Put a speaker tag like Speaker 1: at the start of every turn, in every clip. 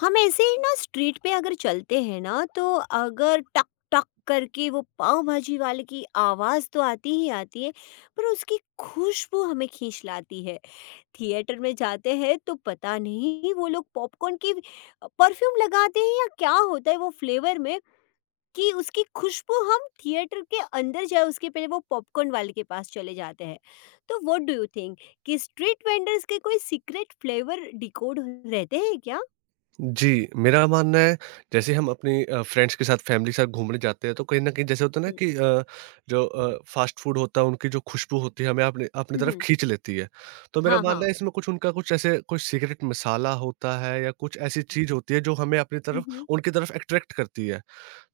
Speaker 1: हम ऐसे ही ना स्ट्रीट पे अगर चलते हैं ना तो अगर टक टक करके वो पाव भाजी वाले की आवाज़ तो आती ही आती है पर उसकी खुशबू हमें खींच लाती है। थिएटर में जाते हैं तो पता नहीं वो लोग पॉपकॉर्न की परफ्यूम लगाते हैं या क्या होता है वो फ्लेवर में कि उसकी खुशबू हम थिएटर के अंदर जाए उसके पहले वो पॉपकॉर्न वाले के पास चले जाते हैं। तो व्हाट डू यू थिंक कि स्ट्रीट वेंडर्स के कोई सीक्रेट फ्लेवर डिकोड रहते हैं क्या?
Speaker 2: जी, मेरा मानना है जैसे हम अपनी फ्रेंड्स के साथ, फैमिली के साथ घूमने जाते हैं, तो कहीं न कहीं जैसे होता है ना
Speaker 1: हुँ,
Speaker 2: कि जो फास्ट फूड होता है, उनकी जो खुशबू होती है हमें अपने अपनी
Speaker 1: हुँ,
Speaker 2: तरफ
Speaker 1: हुँ।
Speaker 2: खींच लेती है। तो मेरा
Speaker 1: हाँ,
Speaker 2: मानना
Speaker 1: हाँ।
Speaker 2: है, इसमें कुछ उनका कुछ ऐसे कुछ सीक्रेट मसाला होता है, या कुछ ऐसी चीज़ होती है जो हमें अपनी
Speaker 1: हुँ,
Speaker 2: तरफ
Speaker 1: हुँ,
Speaker 2: उनकी तरफ अट्रैक्ट करती है।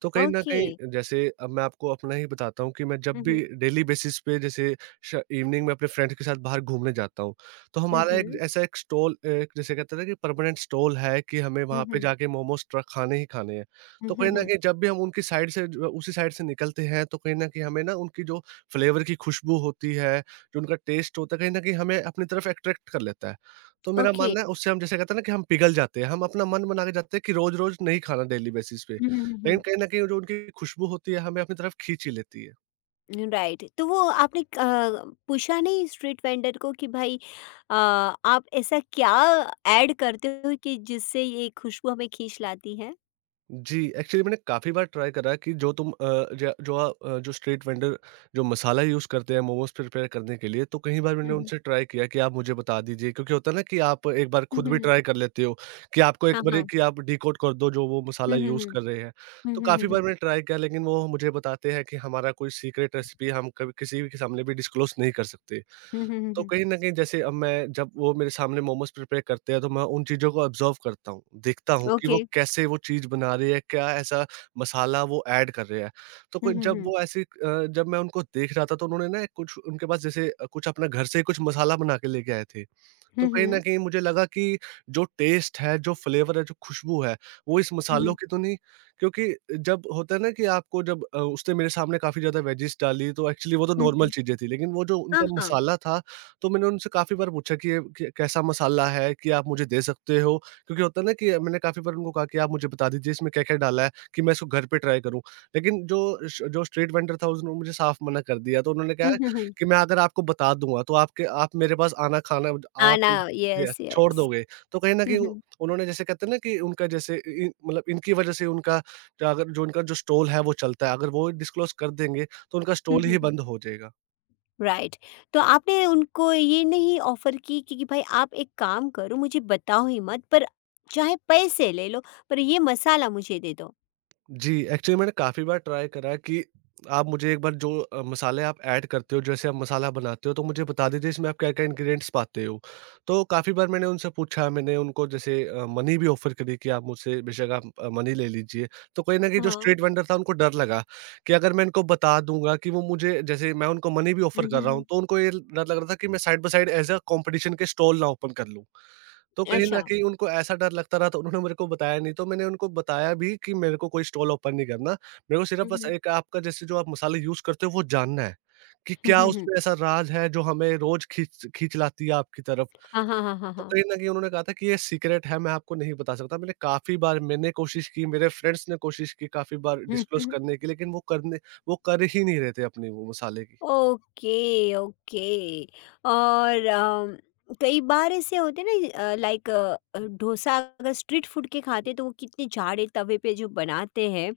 Speaker 2: तो कहीं न
Speaker 1: ओके।
Speaker 2: कहीं, जैसे अब मैं आपको अपना ही बताता हूँ, कि मैं जब
Speaker 1: हुँ,
Speaker 2: भी
Speaker 1: हुँ,
Speaker 2: डेली बेसिस पे, जैसे श इवनिंग में, अपने फ्रेंड्स के साथ बाहर घूमने जाता हूँ, तो
Speaker 1: हुँ,
Speaker 2: हमारा एक
Speaker 1: हुँ,
Speaker 2: ऐसा एक स्टॉल, जैसे कहते हैं ना, कि परमानेंट स्टॉल है, कि हमें
Speaker 1: हुँ,
Speaker 2: वहाँ पे
Speaker 1: हुँ,
Speaker 2: जाके मोमोज़ ट्र खाने ही खाने हैं।
Speaker 1: हुँ,
Speaker 2: तो कहीं न
Speaker 1: हुँ,
Speaker 2: कहीं, जब भी हम उनकी साइड से जो उसी साइड से निकलते हैं, तो कहीं न कहीं हमें ना उनकी जो फ्लेवर की खुशबू होती है, जो उनका टेस्ट होता है, कहीं न कहीं हमें अपनी तरफ अट्रैक्ट कर लेता है। तो मेरा
Speaker 1: ओके।
Speaker 2: मानना है, उससे हम, जैसे कहते हैं ना, कि हम पिघल जाते हैं, हम अपना मन बना के जाते हैं कि रोज़-रोज़ नहीं खाना डेली बेसिस पे।
Speaker 1: हुँ, हुँ,
Speaker 2: लेकिन
Speaker 1: हुँ,
Speaker 2: कहीं न कहीं जो उनकी खुशबू होती है, हमें अपनी तरफ खींच ही लेती है।
Speaker 1: Hmm, right. तो वो आपने पूछा नहीं स्ट्रीट वेंडर को कि भाई आप ऐसा क्या ऐड करते हो कि जिससे ये खुशबू हमें खींच लाती है?
Speaker 2: जी, एक्चुअली मैंने काफ़ी बार ट्राई करा है कि जो तुम अ, ज जो आ- अ, जो स्ट्रीट वेंडर जो मसाला यूज़ करते हैं मोमोज़ प्रिपेयर करने के लिए, तो कई बार
Speaker 1: हुँ,
Speaker 2: मैंने
Speaker 1: हुँ,
Speaker 2: उनसे ट्राई किया कि आप मुझे बता दीजिए, क्योंकि होता है ना कि आप एक बार
Speaker 1: हुँ,
Speaker 2: खुद
Speaker 1: हुँ,
Speaker 2: भी
Speaker 1: हुँ,
Speaker 2: ट्राई कर लेते हो, कि आपको
Speaker 1: हाँ,
Speaker 2: एक बार
Speaker 1: हाँ।
Speaker 2: कि आप डिकोड कर दो जो वो
Speaker 1: हुँ,
Speaker 2: मसाला
Speaker 1: हुँ,
Speaker 2: यूज़
Speaker 1: हुँ,
Speaker 2: कर रहे हैं। तो
Speaker 1: हुँ, हुँ,
Speaker 2: काफ़ी बार
Speaker 1: हुँ,
Speaker 2: मैंने ट्राई किया, लेकिन वो मुझे बताते हैं कि हमारा कोई सीक्रेट रेसिपी हम कभी किसी के सामने भी डिस्क्लोज़ नहीं कर सकते।
Speaker 1: हुँ, हुँ, हुँ, हुँ,
Speaker 2: तो
Speaker 1: हुँ,
Speaker 2: कहीं न कहीं, जैसे अब मैं, जब वो मेरे सामने मोमोज़ प्रिपेयर करते हैं, तो मैं उन चीज़ों को ऑब्ज़र्व करता हूँ। देखता हूँ कि
Speaker 1: ओके।
Speaker 2: वो कैसे वो चीज़ बना रही है, क्या ऐसा मसाला वो ऐड कर रहे हैं। तो
Speaker 1: हुँ,
Speaker 2: कोई
Speaker 1: हुँ,
Speaker 2: जब
Speaker 1: हुँ,
Speaker 2: वो ऐसी अ, जब मैं उनको देख रहा था, तो उन्होंने ना कुछ उनके पास, जैसे कुछ अपना घर से कुछ मसाला बना के लेके आए थे।
Speaker 1: हुँ,
Speaker 2: तो कहीं न
Speaker 1: हुँ,
Speaker 2: कहीं मुझे लगा कि जो टेस्ट है, जो फ्लेवर है, जो खुशबू है, वो इस
Speaker 1: हुँ, हुँ,
Speaker 2: मसालों की तो नहीं, क्योंकि जब होता है ना, कि आपको जब उसने मेरे सामने काफ़ी ज़्यादा वेजिस डाली, तो एक्चुअली वो तो
Speaker 1: हुँ,
Speaker 2: नॉर्मल
Speaker 1: हुँ,
Speaker 2: चीज़ें थी। लेकिन वो जो
Speaker 1: हाँ,
Speaker 2: उनका
Speaker 1: हाँ।
Speaker 2: मसाला था, तो मैंने उनसे काफ़ी बार पूछा कि ये क कैसा मसाला है, कि आप मुझे दे सकते हो? क्योंकि होता है ना, कि मैंने काफ़ी बार उनको कहा कि आप मुझे बता दीजिए इसमें क्या-क्या डाला है, कि मैं इसको घर पे ट्राई करूँ। लेकिन जो स्ट्रीट वेंडर था, उसने मुझे साफ मना कर दिया। तो उन्होंने कहा
Speaker 1: हुँ, हुँ, हुँ,
Speaker 2: कि मैं अगर आपको बता दूँगा, तो आपके आप मेरे पास आना-खाना,
Speaker 1: हाँ ना,
Speaker 2: आप यस
Speaker 1: यस,
Speaker 2: छोड़
Speaker 1: यस।
Speaker 2: दोगे। तो कहीं न
Speaker 1: हुँ,
Speaker 2: कहीं
Speaker 1: हुँ,
Speaker 2: उन्होंने, जैसे कहते हैं ना, कि उनका, जैसे इ इन मतलब, इनकी वज़ह से उनका जो अगर जो उनका जो स्टॉल है वो चलता है, अगर वो डिस्क्लोज़ कर देंगे, तो उनका
Speaker 1: हुँ,
Speaker 2: स्टॉल
Speaker 1: हुँ,
Speaker 2: ही
Speaker 1: हुँ।
Speaker 2: बंद हो जाएगा।
Speaker 1: राइट। तो आपने उनको ये नहीं ऑफ़र की कि भाई आप एक काम करो मुझे बताओ ही मत पर चाहे पैसे ले लो पर ये मसाला मुझे दे दो?
Speaker 2: जी, एक्चुअली मैंने काफ़ी बार ट्राई करा कि आप मुझे एक बार, जो मसाले आप ऐड करते हो, जैसे आप मसाला बनाते हो, तो मुझे बता दीजिए इसमें आप क्या-क्या इंग्रीडिएंट्स पाते हो। तो काफ़ी बार मैंने उनसे पूछा, मैंने उनको, जैसे मनी भी ऑफ़र करी, कि आप मुझसे बेशक आप मनी ले लीजिए। तो कहीं न कहीं जो
Speaker 1: हाँ।
Speaker 2: स्ट्रीट वेंडर था, उनको डर लगा कि अगर मैं इनको बता दूँगा कि वो मुझे, जैसे मैं उनको मनी भी ऑफ़र
Speaker 1: हुँ,
Speaker 2: कर
Speaker 1: हुँ,
Speaker 2: रहा हूँ,
Speaker 1: हुँ।
Speaker 2: तो उनको ये डर लग रहा था कि मैं side by side as a competition के स्टॉल ना ओपन कर लूँ। तो कहीं
Speaker 1: अच्छा।
Speaker 2: न कहीं उनको ऐसा डर लगता रहा, तो उन्होंने मेरे को बताया नहीं, तो मैंने उनको बताया भी कि मेरे को कोई स्टॉल ओपन नहीं करना। मेरे को सिर्फ़
Speaker 1: हुँ,
Speaker 2: बस
Speaker 1: हुँ।
Speaker 2: एक आपका, जैसे जो आप मसाले यूज़ करते हो वो जानना है, कि
Speaker 1: हुँ,
Speaker 2: क्या
Speaker 1: हुँ, हुँ।
Speaker 2: उसमें ऐसा राज है जो हमें रोज़ खींच खींच लाती है आपकी तरफ।
Speaker 1: हाँ, हाँ, हाँ, हाँ,
Speaker 2: तो
Speaker 1: हाँ।
Speaker 2: कहीं न कहीं उन्होंने कहा था कि ये सीक्रेट है, मैं आपको नहीं बता सकता। मैंने काफ़ी बार मैंने कोशिश की, मेरे फ्रेंड्स ने कोशिश की, काफ़ी बार
Speaker 1: हुँ,
Speaker 2: डिस्क्लोज़
Speaker 1: हुँ।
Speaker 2: करने की, लेकिन वो कर ही नहीं रहे थे अपनी वो मसाले की।
Speaker 1: Okay, okay. और कई बार ऐसे होते हैं ना लाइक अ, डोसा अगर स्ट्रीट फूड के खाते हैं तो वो कितने जाड़े तवे पे जो बनाते हैं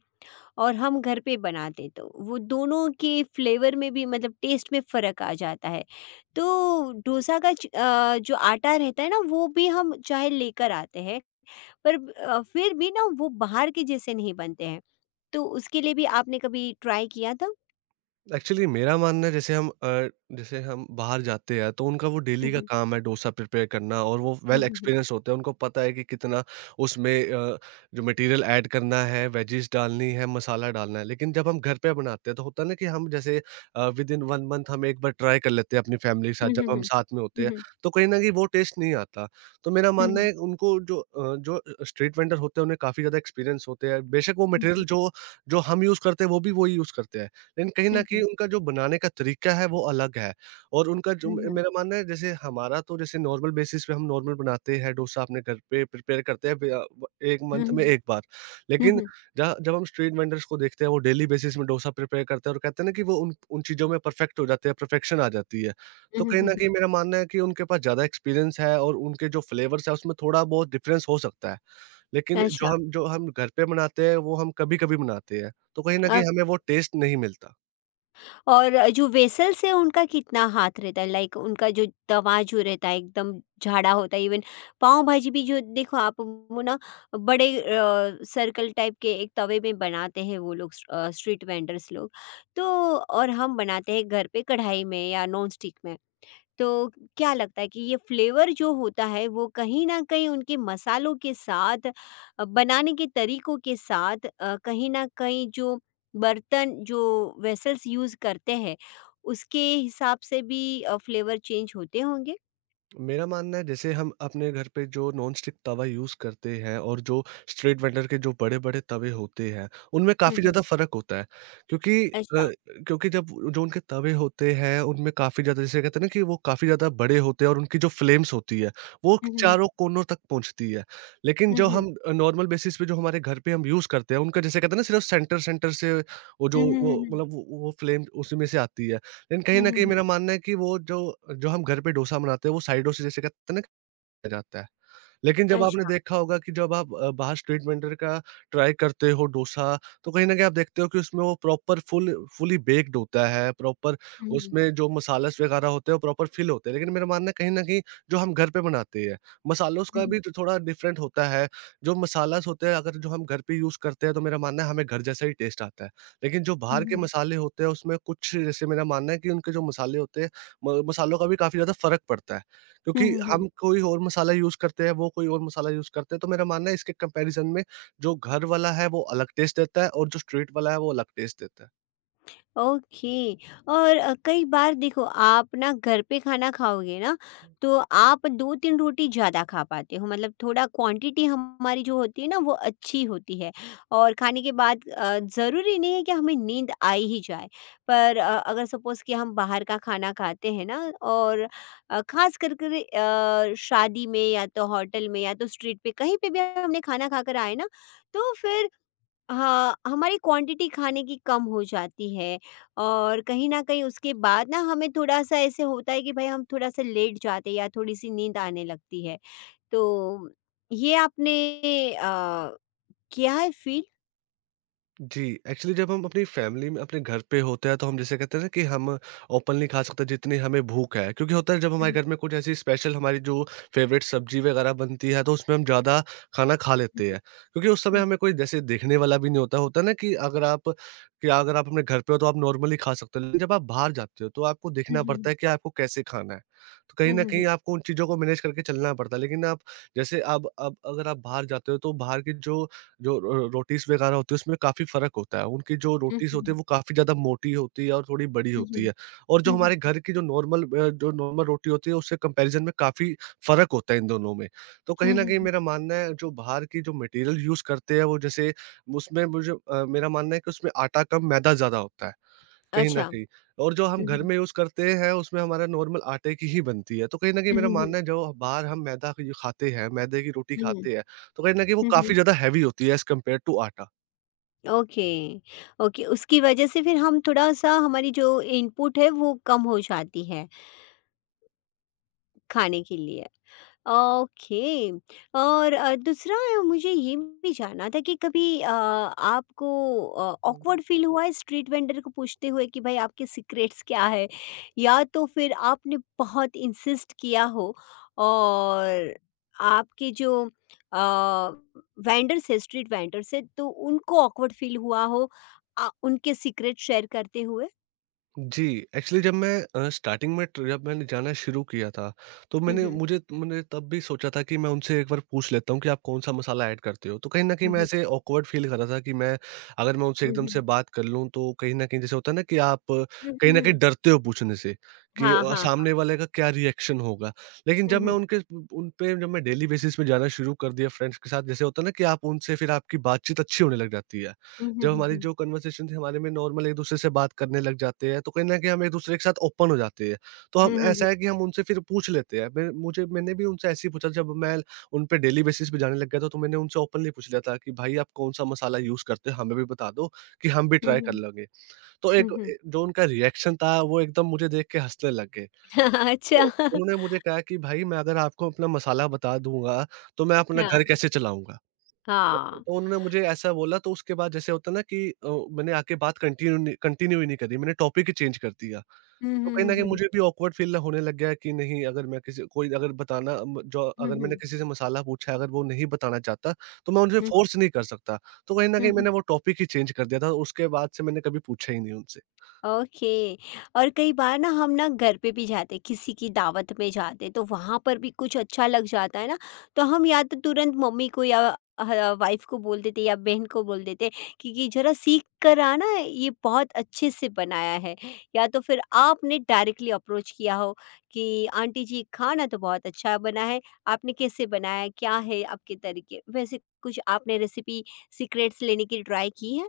Speaker 1: और हम घर पे बनाते तो वो दोनों के फ्लेवर में भी मतलब टेस्ट में फ़र्क आ जाता है। तो डोसा का जो आटा रहता है ना वो भी हम चाहे लेकर आते हैं पर फिर भी ना वो बाहर के जैसे नहीं बनते हैं। तो उसके लिए भी आपने कभी ट्राई किया था?
Speaker 2: एक्चुअली मेरा मानना है, जैसे हम बाहर जाते हैं, तो उनका वो
Speaker 1: हुँ,
Speaker 2: डेली का
Speaker 1: हुँ।
Speaker 2: काम है डोसा प्रिपेयर करना, और वो
Speaker 1: हुँ,
Speaker 2: वेल
Speaker 1: हुँ, हुँ।
Speaker 2: एक्सपीरियंस होते हैं, उनको पता है कि कितना उसमें जो मटेरियल ऐड करना है, वेजिस डालनी है, मसाला डालना है। लेकिन जब हम घर पे बनाते हैं, तो होता है ना कि हम, जैसे विद इन 1 मंथ हम एक बार ट्राई कर लेते हैं अपनी फैमिली के साथ, जब हम साथ में होते
Speaker 1: हुँ,
Speaker 2: हैं,
Speaker 1: हुँ, हुँ।
Speaker 2: तो कहीं ना कहीं वो टेस्ट नहीं आता। तो मेरा
Speaker 1: हुँ,
Speaker 2: मानना
Speaker 1: हुँ।
Speaker 2: है, उनको जो स्ट्रीट वेंडर होते हैं, उन्हें काफ़ी ज़्यादा एक्सपीरियंस होते हैं। बेशक वो
Speaker 1: हुँ,
Speaker 2: मटेरियल
Speaker 1: हुँ।
Speaker 2: जो जो हम यूज़ करते हैं वो भी वो यूज़ करते हैं, लेकिन कहीं
Speaker 1: हुँ,
Speaker 2: न कहीं
Speaker 1: हुँ।
Speaker 2: उनका जो बनाने का तरीका है, वो अलग है। और उनका जो,
Speaker 1: हुँ, हुँ।
Speaker 2: मेरा मानना है, जैसे हमारा तो, जैसे नॉर्मल बेसिस पे हम नॉर्मल बनाते हैं डोसा, अपने घर पे प्रिपेयर करते हैं वे अ, व 1
Speaker 1: हुँ,
Speaker 2: मंथ
Speaker 1: हुँ।
Speaker 2: में 1 बार।
Speaker 1: हुँ, हुँ। हुँ,
Speaker 2: लेकिन
Speaker 1: हुँ।
Speaker 2: जहाँ जब हम स्ट्रीट वेंडर्स को देखते हैं, वो डेली बेसिस में डोसा प्रिपेयर करते हैं, और कहते हैं ना कि वो उन उन चीज़ों में परफेक्ट हो जाते हैं, परफेक्शन आ जाती है।
Speaker 1: हुँ,
Speaker 2: तो
Speaker 1: हुँ,
Speaker 2: कहीं
Speaker 1: हुँ,
Speaker 2: न
Speaker 1: हुँ।
Speaker 2: कहीं मेरा मानना है कि उनके पास ज़्यादा एक्सपीरियंस है, और उनके जो फ्लेवर्स हैं, उसमें थोड़ा-बहुत डिफरेंस हो सकता है। लेकिन जो
Speaker 1: अच्छा।
Speaker 2: हम जो हम घर पे बनाते हैं, वो हम कभी-कभी बनाते हैं। तो कहीं न कहीं हमें वो टेस्ट नहीं मिलता।
Speaker 1: और जो वेसल्स है उनका कितना हाथ रहता है लाइक उनका जो तवा जो रहता है एकदम झाड़ा होता है इवन पाव भाजी भी जो देखो आप वो ना बड़े सर्कल टाइप के एक तवे में बनाते हैं वो लोग स्ट्रीट वेंडर्स लोग तो और हम बनाते हैं घर पे कढ़ाई में या नॉन स्टिक में तो क्या लगता है कि ये फ्लेवर जो होता है वो कहीं ना कहीं उनके मसालों के साथ, बनाने के तरीकों के साथ, कहीं ना कहीं जो बर्तन जो वेसल्स यूज़ करते हैं उसके हिसाब से भी फ्लेवर चेंज होते होंगे।
Speaker 2: मेरा मानना है, जैसे हम अपने घर पे जो नॉन स्टिक तवा यूज़ करते हैं, और जो स्ट्रीट वेंडर के जो बड़े-बड़े तवे होते हैं, उनमें काफ़ी
Speaker 1: हम्म,
Speaker 2: ज़्यादा फ़र्क होता है। क्योंकि अ,
Speaker 1: अच्छा।
Speaker 2: क्योंकि जब जो उनके तवे होते हैं, उनमें काफ़ी ज़्यादा, जैसे कहते हैं ना, कि वो काफ़ी ज़्यादा बड़े होते हैं, और उनकी जो फ्लेम्स होती है, वो
Speaker 1: हम्म।
Speaker 2: चारों कोनों तक पहुँचती है। लेकिन
Speaker 1: हम्म।
Speaker 2: जो
Speaker 1: हम्म।
Speaker 2: हम नॉर्मल बेसिस पे, जो हमारे घर पे हम यूज़ करते हैं, उनका, जैसे कहते हैं ना, सिर्फ़ सेंटर सेंटर से, वो जो
Speaker 1: हम्म।
Speaker 2: वो
Speaker 1: हम्म।
Speaker 2: मतलब वो फ्लेम उसी में से आती है। लेकिन कहीं न
Speaker 1: हम्म।
Speaker 2: कहीं
Speaker 1: हम्म।
Speaker 2: मेरा मानना है कि वो जो जो हम घर पे डोसा बनाते हैं, वो साइडों से, जैसे कहते हैं ना, खाया जाता है। लेकिन जब आपने
Speaker 1: अच्छा।
Speaker 2: देखा होगा कि जब आप बाहर स्ट्रीट वेंडर का ट्राई करते हो डोसा, तो कहीं न कहीं आप देखते हो कि उसमें वो प्रॉपर फुली बेक्ड होता है, प्रॉपर,
Speaker 1: हम्म।
Speaker 2: उसमें जो मसालास वगैरह होते हैं, वो प्रॉपर फिल होते हैं। लेकिन मेरा मानना है, कहीं न कहीं जो हम घर पे बनाते हैं, मसालों का
Speaker 1: हम्म,
Speaker 2: भी तो थोड़ा डिफरेंट होता है। जो मसालास होते हैं, अगर जो हम घर पे यूज़ करते हैं, तो मेरा मानना है हमें घर जैसा ही टेस्ट आता है। लेकिन जो बाहर के
Speaker 1: हम्म,
Speaker 2: मसाले होते हैं, उसमें कुछ, जैसे मेरा मानना है कि उनके जो मसाले होते हैं, म मसालों का भी काफ़ी ज़्यादा फ़र्क पड़ता है।
Speaker 1: हम्म,
Speaker 2: क्योंकि
Speaker 1: हम्म,
Speaker 2: हम कोई और मसाला यूज़ करते हैं, वो कोई और मसाला यूज़ करते हैं, तो मेरा मानना है, इसके कंपैरिज़न में जो घर वाला है वो अलग टेस्ट देता है, और जो स्ट्रीट वाला है वो अलग टेस्ट देता है।
Speaker 1: ओके। और कई बार देखो आप ना घर पे खाना खाओगे ना तो आप 2-3 रोटी ज़्यादा खा पाते हो मतलब थोड़ा क्वांटिटी हमारी जो होती है ना वो अच्छी होती है और खाने के बाद ज़रूरी नहीं है कि हमें नींद आ ही जाए, पर अगर सपोज़ कि हम बाहर का खाना खाते हैं ना, और ख़ास कर कर शादी में या तो होटल में या तो स्ट्रीट पे कहीं पे भी हमने खाना खाकर आए ना, तो फिर हाँ, हमारी क्वांटिटी खाने की कम हो जाती है और कहीं न कहीं उसके बाद ना हमें थोड़ा-सा ऐसे होता है कि भाई हम थोड़ा-सा लेट जाते हैं या थोड़ी-सी नींद आने लगती है। तो ये आपने अ, किया है फ़ील?
Speaker 2: जी, एक्चुअली जब हम अपनी फैमिली में अपने घर पे होते हैं, तो हम, जैसे कहते हैं ना, कि हम ओपनली खा सकते हैं जितनी हमें भूख है। क्योंकि होता है, जब हमारे
Speaker 1: हुँ,
Speaker 2: घर में कुछ ऐसी स्पेशल हमारी जो फेवरेट सब्ज़ी वगैरह बनती है, तो उसमें हम ज़्यादा खाना खा
Speaker 1: हुँ,
Speaker 2: लेते
Speaker 1: हुँ,
Speaker 2: हैं। क्योंकि उस समय
Speaker 1: हुँ,
Speaker 2: हमें कोई जैसे देखने वाला भी नहीं होता। होता है ना, कि अगर आप अपने घर पे हो, तो आप नॉर्मली खा सकते हो। लेकिन जब आप बाहर जाते हो, तो आपको देखना पड़ता
Speaker 1: हुँ,
Speaker 2: है कि आपको कैसे खाना है। तो
Speaker 1: हुँ,
Speaker 2: कहीं
Speaker 1: हुँ,
Speaker 2: न
Speaker 1: हुँ, हुँ,
Speaker 2: कहीं आपको उन चीज़ों को मैनेज करके चलना पड़ता है। लेकिन आप, जैसे अब अगर आप बाहर जाते हो, तो बाहर की जो जो रो रोटीज़ वग़ैरह होती है, उसमें काफ़ी फ़र्क होता है। उनकी जो
Speaker 1: हुँ,
Speaker 2: रोटीज़ होती
Speaker 1: हुँ,
Speaker 2: है, वो काफ़ी ज़्यादा मोटी होती है और थोड़ी बड़ी
Speaker 1: हुँ,
Speaker 2: होती है। और जो हमारे
Speaker 1: हुँ,
Speaker 2: घर की जो नॉर्मल रोटी होती है, उससे कंपैरिज़न में काफ़ी फ़र्क होता है इन दोनों में। तो
Speaker 1: हुँ,
Speaker 2: कहीं न
Speaker 1: हुँ,
Speaker 2: कहीं
Speaker 1: हुँ।
Speaker 2: मेरा मानना है, जो बाहर की जो मटेरियल यूज़ करते हैं, वो जैसे उसमें मुझे मेरा मानना है कि उसमें आटा कम मैदा ज़्यादा होता है। कहीं न
Speaker 1: अच्छा।
Speaker 2: कहीं और जो हम
Speaker 1: हुँ,
Speaker 2: घर
Speaker 1: हुँ,
Speaker 2: में यूज़ करते हैं, उसमें हमारा नॉर्मल आटे की ही बनती है। तो कहीं न कहीं
Speaker 1: हुँ,
Speaker 2: मेरा
Speaker 1: हुँ,
Speaker 2: मानना है, जो बाहर हम मैदा क खाते हैं, मैदे की रोटी
Speaker 1: हुँ,
Speaker 2: खाते हैं, तो कहीं न कहीं वो
Speaker 1: हुँ,
Speaker 2: काफ़ी
Speaker 1: हुँ।
Speaker 2: ज़्यादा हेवी होती है एज़ कम्पेयर टू आटा।
Speaker 1: ओके, ओके उसकी वजह से फिर हम थोड़ा-सा हमारी जो इनपुट है वो कम हो जाती है खाने के लिए। ओके। और दूसरा मुझे ये भी जानना था कि कभी आपको ऑकवर्ड फील हुआ है स्ट्रीट वेंडर को पूछते हुए कि भाई आपके सीक्रेट्स क्या है, या तो फिर आपने बहुत इंसिस्ट किया हो और आपके जो वेंडर्स है स्ट्रीट वेंडर्स है तो उनको ऑकवर्ड फील हुआ हो उनके सीक्रेट शेयर करते हुए?
Speaker 2: जी, एक्चुअली जब मैं स्टार्टिंग में ट जब मैंने जाना शुरू किया था, तो
Speaker 1: हम्म।
Speaker 2: मैंने
Speaker 1: हम्म।
Speaker 2: मुझे मैंने तब भी सोचा था कि मैं उनसे एक बार पूछ लेता हूँ कि आप कौन-सा मसाला ऐड करते हो? तो कहीं न कहीं मैं
Speaker 1: हम्म।
Speaker 2: ऐसे ऑकवर्ड फ़ील कर रहा था कि मैं अगर मैं उनसे एकदम से
Speaker 1: हम्म।
Speaker 2: बात कर लूँ, तो कहीं न कहीं जैसे होता है ना कि आप
Speaker 1: हम्म।
Speaker 2: कहीं
Speaker 1: हम्म।
Speaker 2: न कहीं डरते हो पूछने से कि
Speaker 1: हाँ हाँ।
Speaker 2: सामने वाले का क्या रिएक्शन होगा? लेकिन
Speaker 1: हम्म।
Speaker 2: जब मैं
Speaker 1: हम्म।
Speaker 2: उनके उन पे जब मैं डेली बेसिस पे जाना शुरू कर दिया फ्रेंड्स के साथ, जैसे होता है ना कि आप उनसे फिर आपकी बातचीत अच्छी होने लग जाती है।
Speaker 1: हम्म। हम्म।
Speaker 2: जब हमारी
Speaker 1: हम्म।
Speaker 2: जो कन्वर्सेशन थी हमारे में नॉर्मल एक-दूसरे से बात करने लग जाते हैं, तो कहीं न कहीं हम एक-दूसरे के साथ ओपन हो जाते हैं। तो हम
Speaker 1: हम्म।
Speaker 2: ऐसा है
Speaker 1: हम्म।
Speaker 2: कि हम उनसे फिर पूछ लेते हैं। मैंने भी उनसे ऐसे ही पूछा जब मैं उन पे डेली बेसिस पे जाने लग गया था, तो मैंने उनसे ओपनली पूछ लिया था कि भाई आप कौन-सा मसाला यूज़ करते हो? हमें भी बता दो कि हम भी
Speaker 1: हम्म,
Speaker 2: ट्राई कर
Speaker 1: हम्म,
Speaker 2: लेंगे। तो
Speaker 1: हुँ,
Speaker 2: एक
Speaker 1: हुँ।
Speaker 2: ए जो उनका रिएक्शन था, वो एकदम मुझे देख के हँसने लग गए। तो
Speaker 1: अच्छा।
Speaker 2: उन्होंने मुझे कहा कि भाई मैं अगर आपको अपना मसाला बता दूँगा, तो मैं अपना
Speaker 1: हाँ,
Speaker 2: घर कैसे चलाऊँगा?
Speaker 1: हाँ।
Speaker 2: तो उन्होंने मुझे ऐसा बोला, तो उसके बाद जैसे होता है ना कि मैंने आके बात कंटिन्यू नहीं, कंटिन्यू ही नहीं करी, मैंने टॉपिक ही चेंज कर दिया।
Speaker 1: हुँ,
Speaker 2: तो
Speaker 1: हुँ,
Speaker 2: कहीं न
Speaker 1: हुँ,
Speaker 2: कहीं
Speaker 1: हुँ, हुँ।
Speaker 2: मुझे भी ऑकवर्ड फ़ील होने लग गया कि नहीं, अगर मैं किसी कोई अगर बताना म जो
Speaker 1: हुँ,
Speaker 2: अगर मैंने
Speaker 1: हुँ।
Speaker 2: किसी से मसाला पूछा, अगर वो नहीं बताना चाहता, तो मैं उनसे फ़ोर्स नहीं कर सकता। तो कहीं न
Speaker 1: हुँ,
Speaker 2: कहीं
Speaker 1: हुँ,
Speaker 2: मैंने वो टॉपिक ही चेंज कर दिया था, उसके बाद से मैंने कभी पूछा ही नहीं उनसे।
Speaker 1: ओके। और कई बार ना हम ना घर पे भी जाते किसी की दावत में जाते तो वहां पर भी कुछ अच्छा लग जाता है ना, तो हम या तो तुरंत मम्मी को या वाइफ को बोल देते या बहन को बोल देते कि जरा सीख कर आना ये बहुत अच्छे से बनाया है, या तो फिर आपने डायरेक्टली अप्रोच किया हो कि आंटी जी खाना तो बहुत अच्छा बना है, आपने कैसे बनाया, क्या है आपके तरीके, वैसे कुछ आपने रेसिपी सीक्रेट्स लेने की ट्राई की है?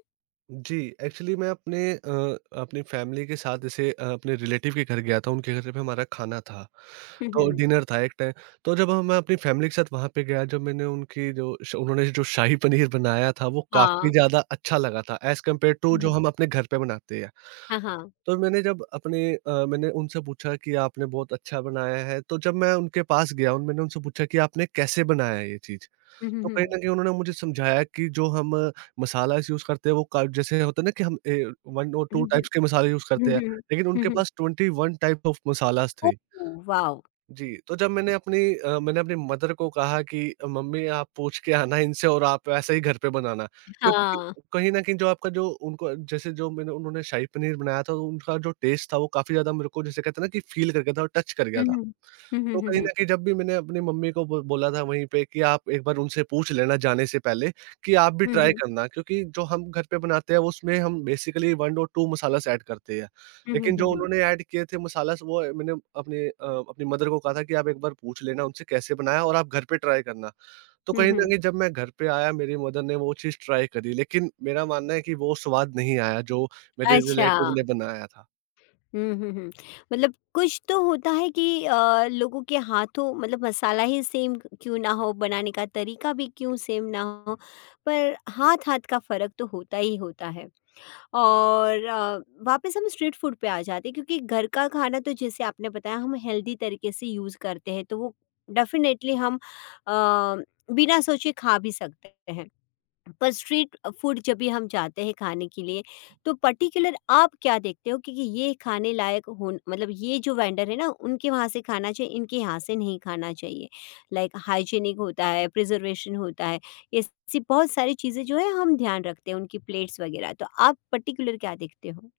Speaker 2: जी, एक्चुअली मैं अपनी फ़ैमिली के साथ जैसे अपने रिलेटिव के घर गया था, उनके घर पे हमारा खाना था।
Speaker 1: हम्म,
Speaker 2: तो
Speaker 1: हम्म,
Speaker 2: डिनर था एक टाइम। तो जब हम मैं अपनी फ़ैमिली के साथ वहाँ पे गया, जब मैंने उनकी जो श उन्होंने जो शाही पनीर बनाया था, वो काफ़ी
Speaker 1: हाँ।
Speaker 2: ज़्यादा अच्छा लगा था एज़ कम्पेयर टू जो
Speaker 1: हम्म।
Speaker 2: हम अपने घर पे बनाते हैं।
Speaker 1: हाँ, हाँ।
Speaker 2: तो मैंने जब मैंने उनसे पूछा कि आपने बहुत अच्छा बनाया है, तो जब मैं उनके पास गया, उन मैंने उनसे पूछा कि आपने कैसे बनाया ये चीज़?
Speaker 1: हुँ, हुँ,
Speaker 2: तो कहीं
Speaker 1: हुँ।
Speaker 2: न कहीं उन्होंने मुझे समझाया कि जो हम मसाला यूज़ करते हैं, वो का जैसे होता है ना कि हम ए 1 और 2
Speaker 1: हुँ, हुँ।
Speaker 2: टाइप्स के मसाले यूज़
Speaker 1: हुँ,
Speaker 2: करते हैं,
Speaker 1: हुँ,
Speaker 2: लेकिन
Speaker 1: हुँ,
Speaker 2: उनके
Speaker 1: हुँ।
Speaker 2: पास 21 टाइप ऑफ मसालास
Speaker 1: ओह!
Speaker 2: थे।
Speaker 1: वाओ!
Speaker 2: जी, तो जब मैंने मैंने अपनी मदर को कहा कि मम्मी आप पूछ के आना इनसे और आप ऐसे ही घर पे बनाना, क्योंकि
Speaker 1: हाँ।
Speaker 2: कहीं न कहीं जो आपका जो उनको जैसे जो मैंने उन्होंने शाही पनीर बनाया था, तो उनका जो टेस्ट था वो काफ़ी ज़्यादा मेरे को जैसे कहते हैं ना कि फ़ील कर गया था और टच कर
Speaker 1: हुँ,
Speaker 2: गया था।
Speaker 1: हुँ। हुँ, हुँ,
Speaker 2: तो
Speaker 1: हुँ,
Speaker 2: कहीं
Speaker 1: हुँ।
Speaker 2: न कहीं जब भी मैंने अपनी मम्मी को बो बोला था वहीं पे कि आप एक बार उनसे पूछ लेना जाने से पहले कि आप भी
Speaker 1: हुँ,
Speaker 2: ट्राई
Speaker 1: हुँ।
Speaker 2: करना, क्योंकि जो हम घर पे बनाते हैं उसमें हम बेसिकली 1 और 2 मसालास ऐड करते हैं।
Speaker 1: हुँ, हुँ,
Speaker 2: लेकिन
Speaker 1: हुँ,
Speaker 2: जो
Speaker 1: हुँ।
Speaker 2: उन्होंने ऐड किए थे मसालास, वो मैंने अपनी मदर को कहा था कि आप एक बार पूछ लेना उनसे कैसे बनाया और आप घर पे ट्राई करना। तो
Speaker 1: हुँ,
Speaker 2: कहीं न
Speaker 1: हुँ।
Speaker 2: कहीं जब मैं घर पे आया, मेरी मदर ने वो चीज़ ट्राई करी, लेकिन मेरा मानना है कि वो स्वाद नहीं आया जो मेरे
Speaker 1: अच्छा।
Speaker 2: रिलेटिव ने बनाया था।
Speaker 1: हुँ, हुँ, हुँ। मतलब कुछ तो होता है कि लोगों के हाथों, मतलब मसाला ही सेम क्यों ना हो, बनाने का तरीका भी क्यों सेम ना हो, पर हाथ-हाथ का फ़र्क तो होता ही होता है। और वापस हम स्ट्रीट फूड पे आ जाते हैं क्योंकि घर का खाना तो जैसे आपने बताया हम हेल्दी तरीके से यूज़ करते हैं तो वो डेफिनेटली हम अ, बिना सोचे खा भी सकते हैं, पर स्ट्रीट फूड जब भी हम जाते हैं खाने के लिए तो पर्टिकुलर आप क्या देखते हो क्योंकि ये खाने लायक हो, मतलब ये जो वेंडर है ना उनके वहाँ से खाना चाहिए इनके यहाँ से नहीं खाना चाहिए, लाइक हाइजीनिक होता है, प्रिजर्वेशन होता है, ये ऐसी बहुत सारी चीज़ें जो है हम ध्यान रखते हैं, उनकी प्लेट्स वगैरह, तो आप पर्टिकुलर क्या देखते हो?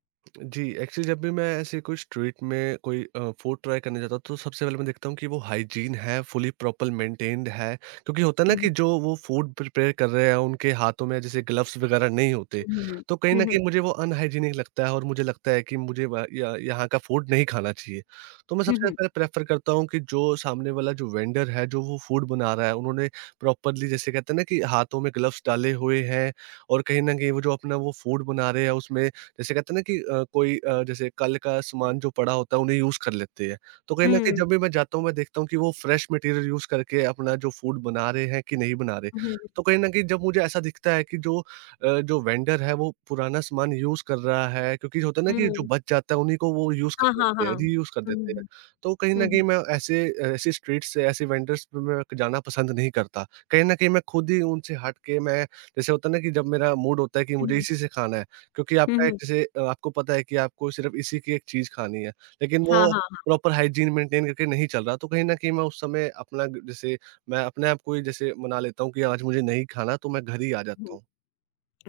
Speaker 2: जी, एक्चुअली जब भी मैं ऐसे कोई स्ट्रीट में कोई फूड ट्राई करने जाता हूँ, तो सबसे पहले मैं देखता हूँ कि वो हाइजीन है, फुली प्रॉपर मेंटेन्ड है। क्योंकि होता है ना कि
Speaker 1: हम्म,
Speaker 2: जो वो फूड प्रिपेयर कर रहे हैं, उनके हाथों में जैसे ग्लव्स वगैरह नहीं होते,
Speaker 1: हम्म,
Speaker 2: तो कहीं न
Speaker 1: हम्म,
Speaker 2: कहीं मुझे वो अनहाइजीनिक लगता है और मुझे लगता है कि मुझे व य यहाँ का फूड नहीं खाना चाहिए। तो मैं सबसे
Speaker 1: हम्म,
Speaker 2: पहले प्रेफ़र करता हूँ कि जो सामने वाला जो वेंडर है, जो वो फूड बना रहा है, उन्होंने प्रॉपरली जैसे कहते हैं ना कि हाथों में ग्लव्स डाले हुए हैं। और कहीं न कहीं वो जो अपना वो फूड बना रहे हैं, उसमें जैसे कहते हैं ना कि कोई जैसे कल का सामान जो पड़ा होता है उन्हें यूज़ कर लेते हैं। तो कहीं न कहीं
Speaker 1: हम्म,
Speaker 2: जब भी मैं जाता हूँ, मैं देखता हूँ कि वो फ्रेश मटेरियल यूज़ करके अपना जो फूड बना रहे हैं कि नहीं बना रहे।
Speaker 1: हम्म,
Speaker 2: तो कहीं न कहीं जब मुझे ऐसा दिखता है कि जो जो वेंडर है वो पुराना सामान यूज़ कर रहा है, क्योंकि होता है ना कि जो
Speaker 1: हम्म,
Speaker 2: बच जाता है उन्हीं को वो यूज़
Speaker 1: हाँ
Speaker 2: कर
Speaker 1: हाँ
Speaker 2: देते हैं,
Speaker 1: हाँ।
Speaker 2: रीयूज़ कर देते हैं। तो कहीं न
Speaker 1: हम्म,
Speaker 2: कहीं मैं ऐसे ऐसी स्ट्रीट्स से ऐसे वेंडर्स पे मैं जाना पसंद नहीं करता। कहीं न कहीं मैं खुद ही उनसे हट के, मैं जैसे होता है ना कि जब मेरा मूड होता है कि मुझे
Speaker 1: हम्म,
Speaker 2: इसी से खाना है, क्योंकि आपका एक
Speaker 1: हम्म,
Speaker 2: जैसे आपको पता है कि आपको सिर्फ़ इसी की एक चीज़ खानी है, लेकिन
Speaker 1: हाँ
Speaker 2: वो
Speaker 1: हाँ
Speaker 2: प्रॉपर हाइजीन मेंटेन करके नहीं चल रहा, तो कहीं न कहीं मैं उस समय अपना ग जैसे मैं अपने आप को ही जैसे मना लेता हूँ कि आज मुझे नहीं खाना, तो मैं घर ही आ जाता
Speaker 1: हाँ।
Speaker 2: हूँ।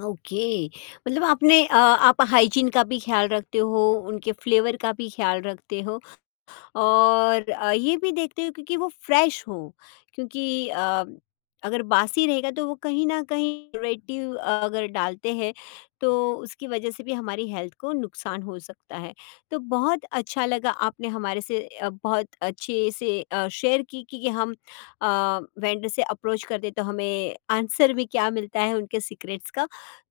Speaker 1: ओके, मतलब आपने आप हाइजीन का भी ख़्याल रखते हो, उनके फ्लेवर का भी ख़्याल रखते हो, और ये भी देखती हूँ क्योंकि वो फ्रेश हो, क्योंकि अगर बासी रहेगा तो वो कहीं न कहीं रेडिव अगर डालते हैं तो उसकी वजह से भी हमारी हेल्थ को नुकसान हो सकता है। तो बहुत अच्छा लगा आपने हमारे से बहुत अच्छे से शेयर की कि हम वेंडर से अप्रोच करते तो हमें आंसर में क्या मिलता है उनके सीक्रेट्स का।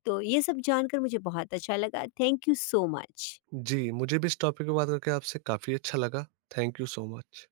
Speaker 1: तो ये सब जानकर मुझे बहुत अच्छा लगा। Thank you so much.
Speaker 2: जी, मुझे भी इस टॉपिक पे बात करके आपसे काफ़ी अच्छा लगा। Thank you so much.